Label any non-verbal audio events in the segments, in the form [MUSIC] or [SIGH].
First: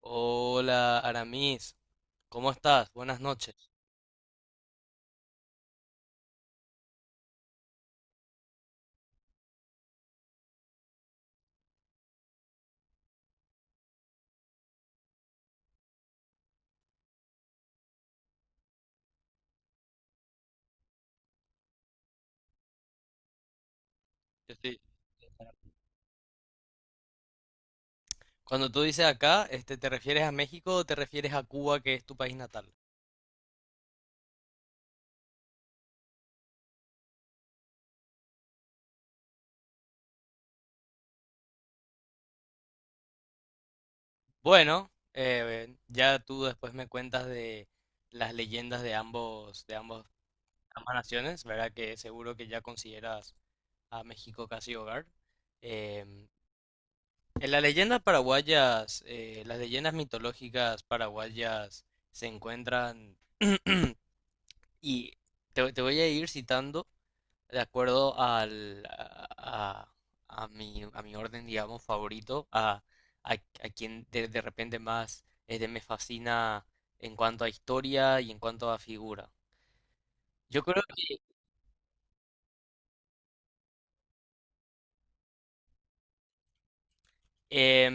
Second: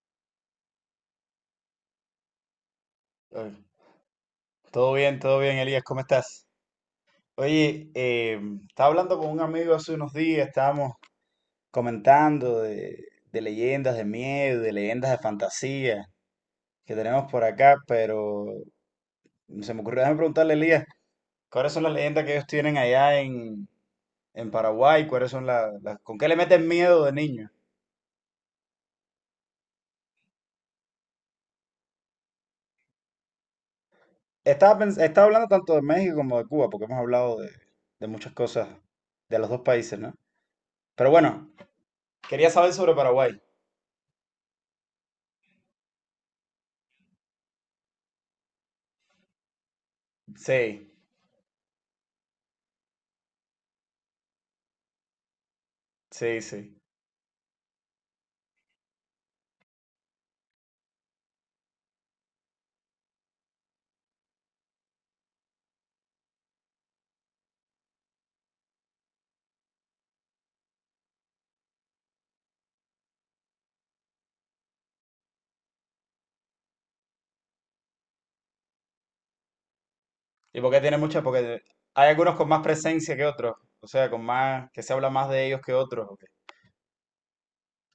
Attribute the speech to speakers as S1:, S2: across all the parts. S1: Hola, Aramis. ¿Cómo estás? Buenas
S2: Eh,
S1: noches.
S2: Todo bien, todo bien, Elías, ¿cómo estás? Oye, estaba hablando con un amigo hace unos días, estábamos comentando de, de leyendas de miedo, de leyendas de fantasía que tenemos por acá, pero se me ocurrió, déjame preguntarle, Elías, ¿cuáles son las leyendas que ellos tienen en
S1: Yo estoy-
S2: Paraguay? ¿Cuáles son las, con qué le meten miedo de niño?
S1: Cuando tú dices acá, ¿te refieres a México o te refieres a Cuba, que es tu país natal?
S2: Estaba hablando tanto de México como de Cuba, porque hemos hablado de muchas cosas de los dos países, ¿no? Pero bueno, quería saber sobre Paraguay.
S1: Bueno, ya tú después me cuentas de las leyendas de
S2: Sí.
S1: ambas naciones, ¿verdad? Que seguro que ya consideras a México casi hogar. Em,
S2: Sí, sí.
S1: en las leyendas paraguayas, las leyendas mitológicas paraguayas se encuentran [CLEARS THROAT] Y te voy a ir citando de acuerdo al, a mi orden, digamos, favorito, a quien de repente más me fascina en cuanto a historia y en cuanto a figura.
S2: ¿Y
S1: Yo
S2: por qué
S1: creo
S2: tiene
S1: que,
S2: muchas? Porque hay algunos con más presencia que otros, o sea, con más, que se habla más de ellos que otros. ¿O qué?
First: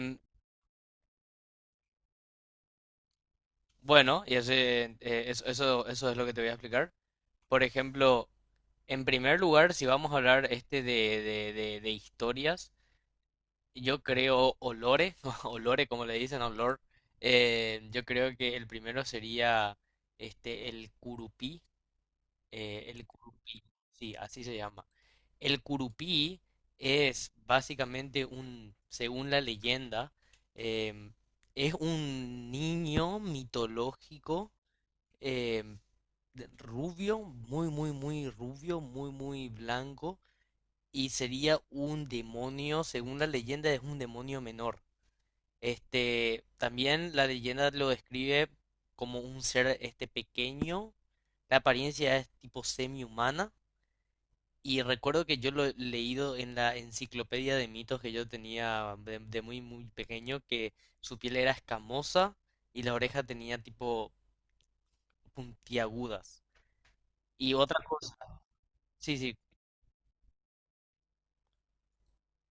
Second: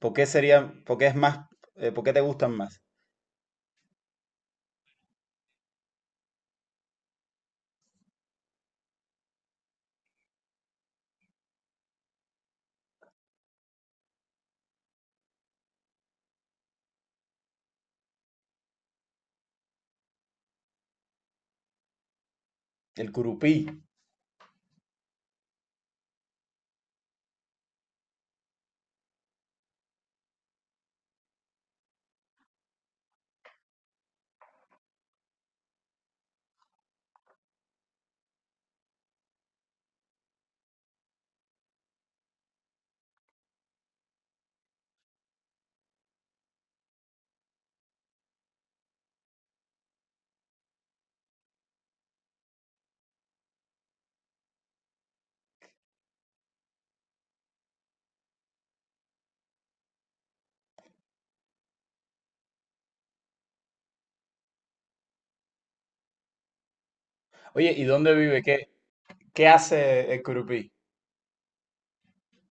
S2: ¿Por qué serían, por qué es más, por qué te gustan más?
S1: bueno, y ese, eso es lo que te voy a explicar. Por ejemplo, en primer lugar, si vamos a hablar de historias, yo creo Olore, [LAUGHS] Olore como le dicen, Olor. Yo creo que el primero sería el curupí, eh, el
S2: El curupí.
S1: curupí, Sí, así se llama. El curupí es básicamente un, según la leyenda, em, es un niño mitológico, em, rubio, muy rubio, muy blanco, y sería un demonio, según la leyenda, es un demonio menor. También la leyenda lo describe como un ser pequeño. La apariencia es tipo semi-humana. Y recuerdo que yo lo he leído en la enciclopedia de mitos que yo tenía de muy muy pequeño, que su piel era escamosa y la oreja tenía tipo puntiagudas. Y
S2: Oye,
S1: otra
S2: ¿y dónde
S1: cosa,
S2: vive? ¿Qué,
S1: sí, sí.
S2: qué hace el curupí?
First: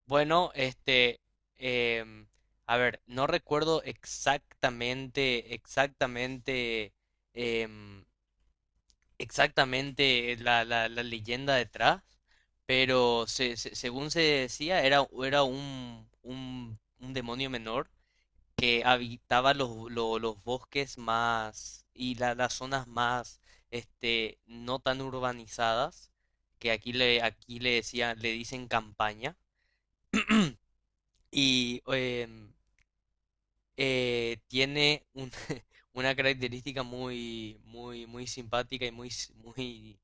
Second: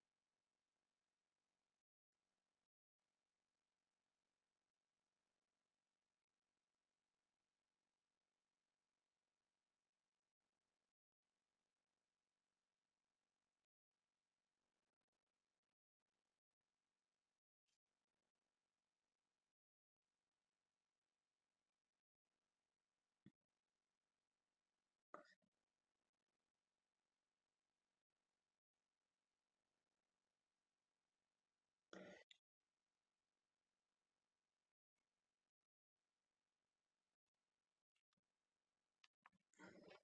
S1: Bueno, em, a ver, no recuerdo em, exactamente la leyenda detrás, pero según se decía, era un demonio menor que habitaba los bosques más y las zonas más no tan urbanizadas, que aquí le dicen campaña, y tiene un- [LAUGHS] una característica muy simpática y muy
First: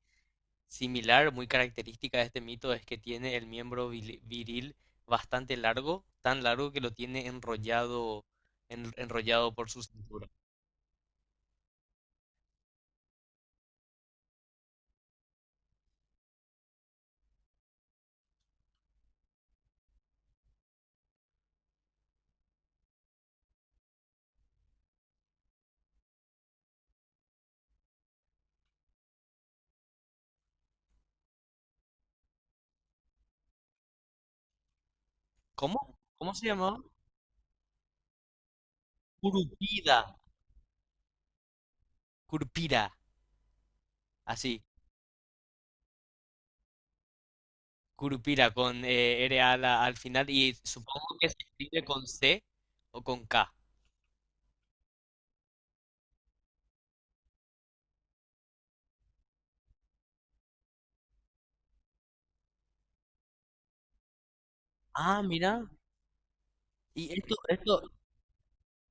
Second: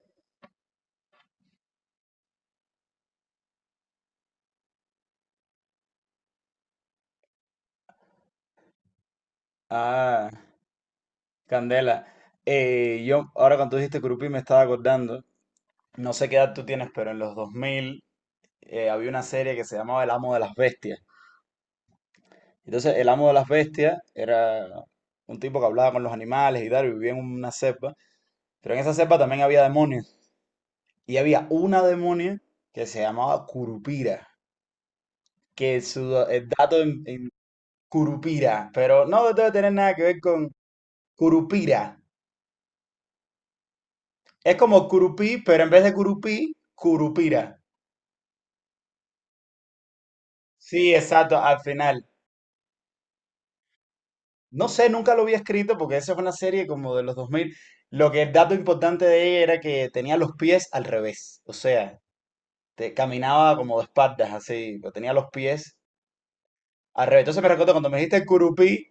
S1: similar, muy característica de este mito es que tiene el miembro viril bastante largo, tan largo que lo tiene enrollado, enrollado por su cintura.
S2: Ah, Candela. Ahora cuando tú dijiste curupí me estaba acordando, no sé qué edad tú tienes, pero en los 2000 había una serie que se llamaba El Amo de las Bestias. Entonces, el Amo de las Bestias era un tipo que hablaba con los animales y tal, y vivía en una cepa. Pero en esa selva también había demonios. Y había una demonia que se llamaba Curupira. Que
S1: ¿Cómo?
S2: su
S1: ¿Cómo se
S2: el
S1: llamaba?
S2: dato en Curupira. Pero no debe tener nada
S1: Curupira.
S2: que ver con Curupira.
S1: Curupira,
S2: Es
S1: así.
S2: como Curupí, pero en vez de Curupí, Curupira.
S1: Curupira con R al final, y
S2: Sí,
S1: supongo que se
S2: exacto, al
S1: escribe
S2: final.
S1: con C o con K.
S2: No sé, nunca lo había escrito porque esa fue una serie como de los dos mil. Lo que el dato importante de ella era que tenía los pies al revés. O sea, caminaba como de espaldas, así. Pero tenía
S1: Ah,
S2: los
S1: mira.
S2: pies al
S1: Y
S2: revés.
S1: esto,
S2: Entonces me recuerdo
S1: esto.
S2: cuando me dijiste Curupí.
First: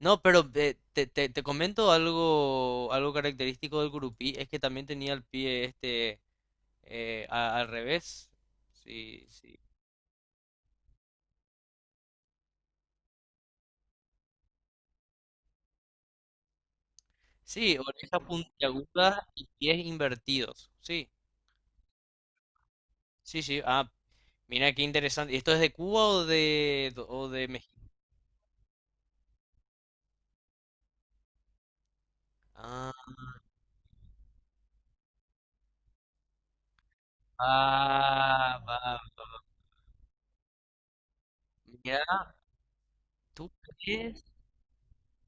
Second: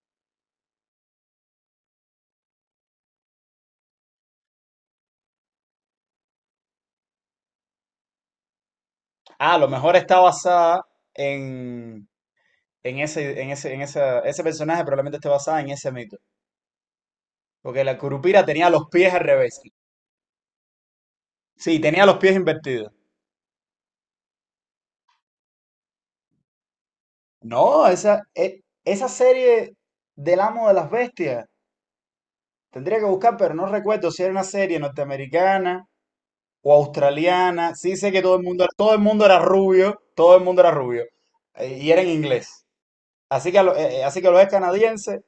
S1: No, pero te comento algo, algo característico del curupí, es que también tenía el pie al revés. Sí,
S2: Ah, a
S1: sí.
S2: lo mejor está basada en, en ese personaje, probablemente esté basada en ese mito.
S1: Sí,
S2: Porque la
S1: orejas
S2: Curupira tenía los pies al
S1: puntiagudas y
S2: revés.
S1: pies invertidos. Sí,
S2: Sí, tenía los pies invertidos.
S1: sí, sí. Ah, mira qué interesante. ¿Esto es de Cuba o o de México?
S2: No, esa serie del Amo de las Bestias, tendría
S1: Ah,
S2: que buscar, pero no recuerdo si era una serie norteamericana o australiana. Sí sé que
S1: ah, va.
S2: todo el mundo era rubio, todo el mundo era rubio. Y era en
S1: Mira,
S2: inglés.
S1: ¿tú
S2: Así que, así
S1: crees?
S2: que lo es canadiense.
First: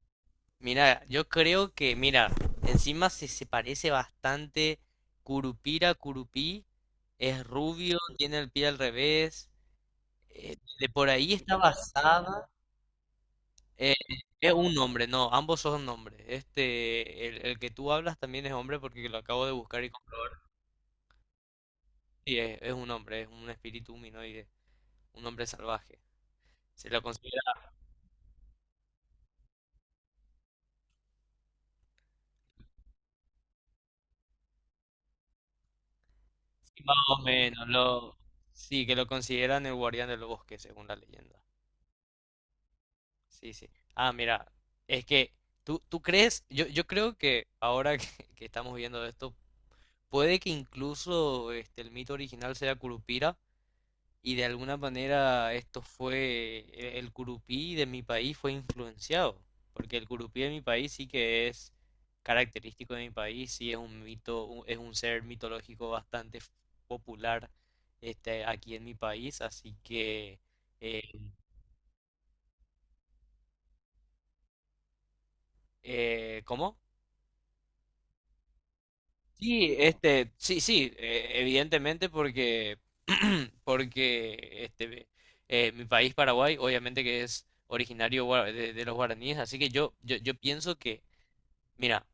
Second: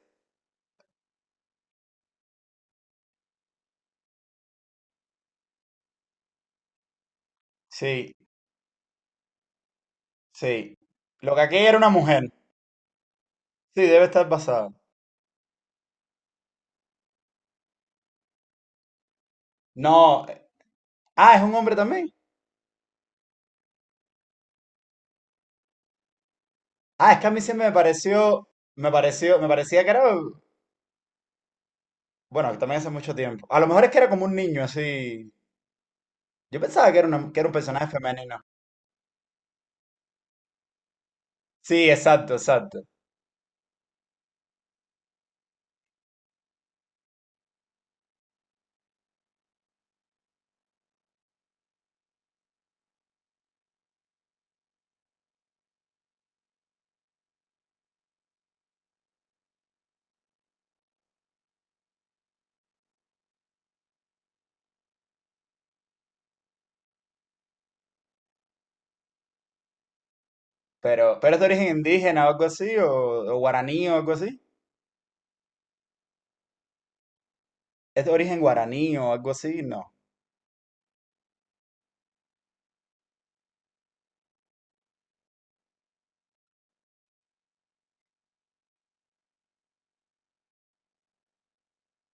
S1: Mira, yo creo que, mira, encima se parece bastante. Curupira, Curupí. Es rubio,
S2: Sí,
S1: tiene el pie al revés.
S2: sí.
S1: De por ahí
S2: Lo que
S1: está
S2: aquella era una mujer.
S1: basada.
S2: Sí,
S1: Eh,
S2: debe estar
S1: es
S2: basada.
S1: un hombre, no, ambos son nombres. Este, el que tú hablas también es hombre porque lo acabo de buscar y
S2: No.
S1: comprobar.
S2: Ah, es un hombre también.
S1: Y es un hombre, es un espíritu humanoide, un hombre salvaje. Se lo
S2: Ah, es que a
S1: considera
S2: mí siempre me pareció, me pareció, me parecía que era, bueno, que también hace mucho tiempo. A lo mejor es que era como un niño, así. Yo
S1: así
S2: pensaba
S1: más
S2: que era,
S1: o
S2: que era un
S1: menos,
S2: personaje
S1: lo,
S2: femenino.
S1: sí, que lo consideran el guardián del bosque, según la leyenda.
S2: Sí, exacto, exacto.
S1: Sí, sí. Ah, mira, es que tú crees, yo creo que ahora [LAUGHS] que estamos viendo esto, puede que incluso el mito original sea Curupira, y de alguna manera esto fue, el curupí de mi país fue influenciado, porque el curupí de mi país sí que es característico de mi país, sí es un mito, es un ser mitológico bastante popular aquí en mi país, así que, eh,
S2: Pero es de origen indígena o algo así, o guaraní o algo así.
S1: ¿cómo?
S2: Es de origen guaraní o algo así,
S1: Sí,
S2: no.
S1: sí, evidentemente porque, [CLEARS THROAT] porque mi país, Paraguay, obviamente que es originario de los guaraníes, así que yo pienso que, mira,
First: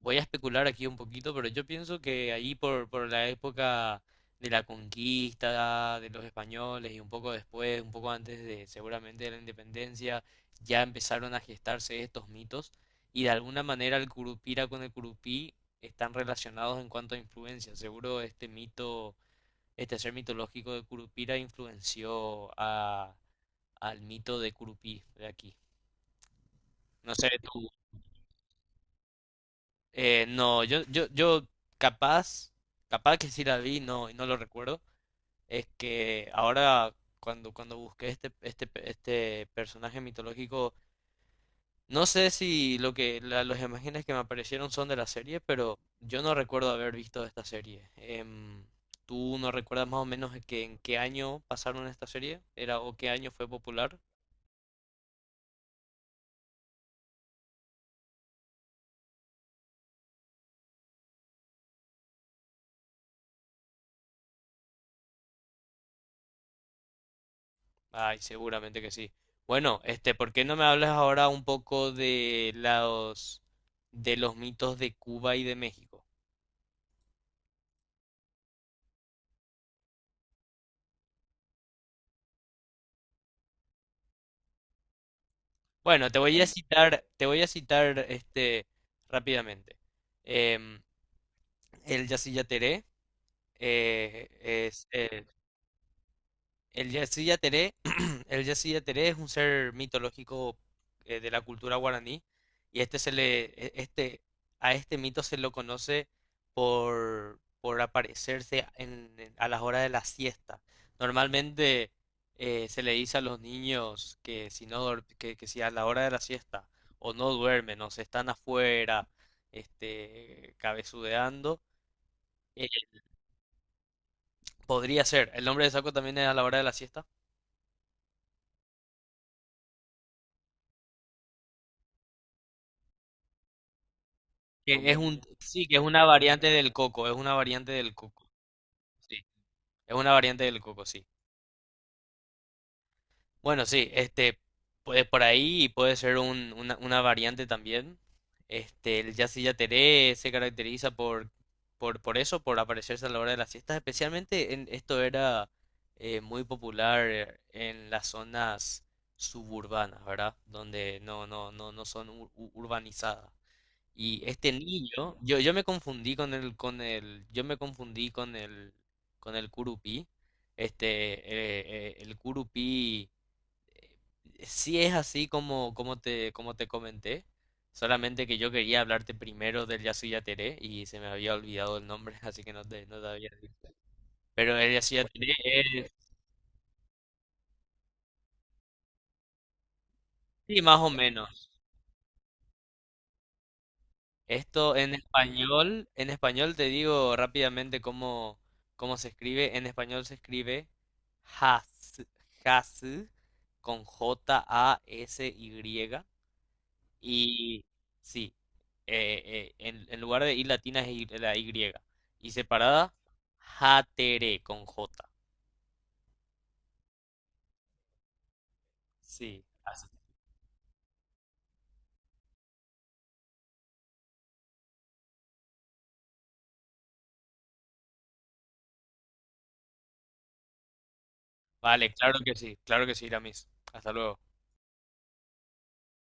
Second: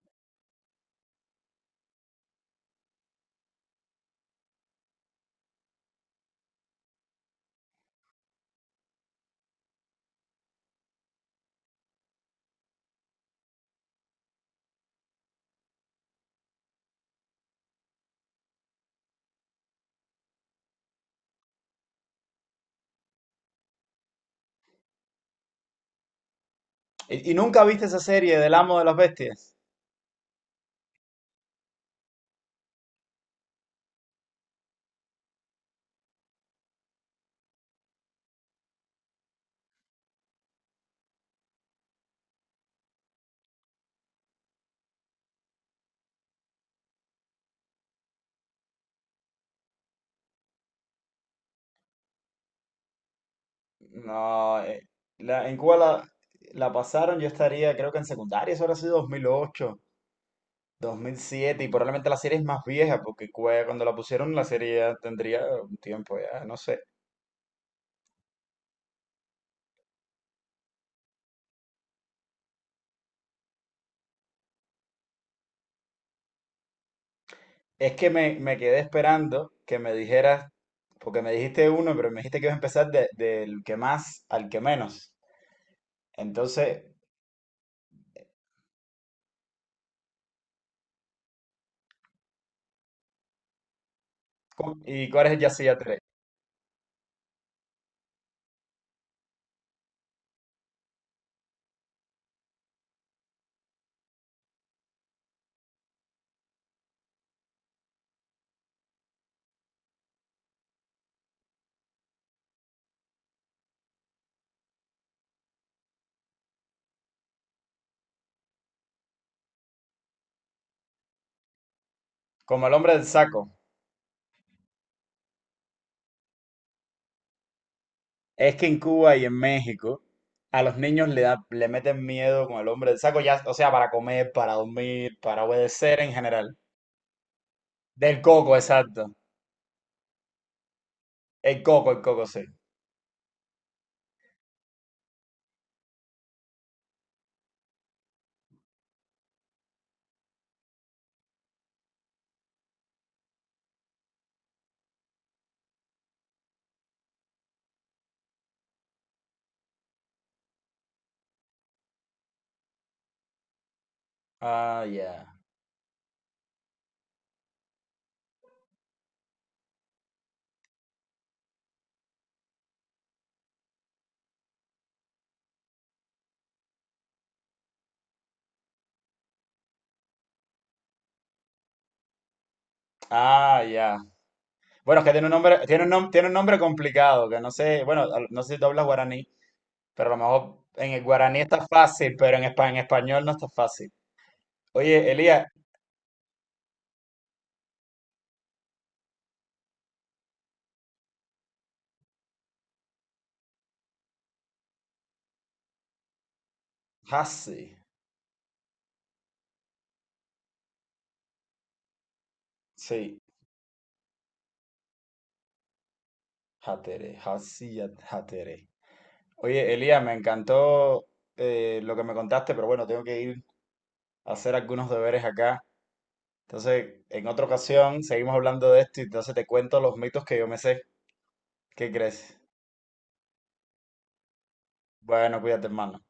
S1: voy a especular aquí un poquito, pero yo pienso que ahí por la época de la conquista de los españoles y un poco después, un poco antes de seguramente de la independencia, ya empezaron a gestarse estos mitos, y de alguna manera el Curupira con el Curupí están relacionados en cuanto a influencia. Seguro este mito, este ser mitológico de Curupira influenció a, al mito de Curupí de aquí. No sé,
S2: Y
S1: tú,
S2: nunca viste esa serie del Amo de las Bestias?
S1: eh, no, yo capaz, capaz que sí la vi, no, y no lo recuerdo. Es que ahora cuando busqué este personaje mitológico, no sé si lo que las imágenes que me aparecieron son de la serie, pero yo no recuerdo haber visto esta serie. ¿Tú no recuerdas más o menos que en qué año pasaron esta serie? ¿Era o qué año fue popular?
S2: No, en Cuba la pasaron, yo estaría, creo que en secundaria, eso habrá sido 2008. 2007 y probablemente la serie es más vieja porque cuando la pusieron la serie ya tendría un tiempo ya, no sé.
S1: Ay, seguramente que sí. Bueno, ¿por qué no me hablas ahora un poco de los mitos de Cuba y de México?
S2: Es que me quedé esperando que me dijeras, porque me dijiste uno, pero me dijiste que ibas a empezar del que más al que menos.
S1: Bueno, te voy a
S2: Entonces,
S1: citar, te voy a citar rápidamente. Em, el Yacyretá es
S2: ¿y cuál es el Yacía tres?
S1: el Yassi Yateré, [CLEARS THROAT] el Yassi Yateré es un ser mitológico de la cultura guaraní, y este se le, e- este, a este mito se lo conoce por aparecerse a las horas de la siesta. Normalmente se le dice a los niños que si no que si a la hora de la siesta o no duermen o se están afuera cabezudeando,
S2: Como
S1: eh,
S2: el hombre del saco.
S1: podría ser. ¿El nombre de saco también es a la hora de la siesta?
S2: Es que en Cuba y en México a los niños le meten miedo con el hombre del saco, ya, o sea, para comer, para
S1: Que es
S2: dormir,
S1: un,
S2: para
S1: sí, que es
S2: obedecer
S1: una
S2: en
S1: variante
S2: general.
S1: del coco, es una variante del
S2: Del
S1: coco.
S2: coco, exacto.
S1: Sí, es una variante del coco, sí.
S2: El coco, sí.
S1: Bueno, sí, puede por ahí puede ser una variante también. Este, el Yacyretá yateré se caracteriza por eso, por aparecerse a la hora de las siestas, especialmente en, esto era muy popular en las zonas suburbanas, ¿verdad? Donde no, no, no, no son urbanizadas. Y este
S2: Ah,
S1: niño,
S2: ya.
S1: yo me confundí yo me confundí con el curupí. Este, el curupí eh, sí es así como, como te comenté. Solamente que yo quería hablarte primero del Yasuyateré y se me había olvidado el nombre, [LAUGHS] así que no te, no te había
S2: Ah,
S1: dicho.
S2: ya.
S1: Pero el
S2: Bueno, es que tiene un
S1: Yasuyateré
S2: nombre, tiene un
S1: es,
S2: tiene un nombre complicado, que no sé, bueno, no sé si tú hablas guaraní, pero a lo
S1: sí,
S2: mejor
S1: más o
S2: en el guaraní
S1: menos.
S2: está fácil, pero en, en español no está fácil.
S1: Esto
S2: Oye, Elías,
S1: en español te digo rápidamente cómo, cómo se escribe. En español se escribe has, has con J A S Y. Y
S2: Hasi,
S1: sí, en lugar de I latina es Y- la Y. Y separada,
S2: sí,
S1: jatere con J.
S2: Hatere, Hatere.
S1: Sí,
S2: Oye,
S1: así.
S2: Elías, me encantó lo que me contaste, pero bueno, tengo que ir a hacer algunos deberes acá. Entonces, en otra ocasión seguimos hablando de esto y entonces te cuento los mitos que yo me sé. ¿Qué
S1: Vale,
S2: crees?
S1: claro que sí, Iramis. Hasta luego.
S2: Bueno, cuídate, hermano.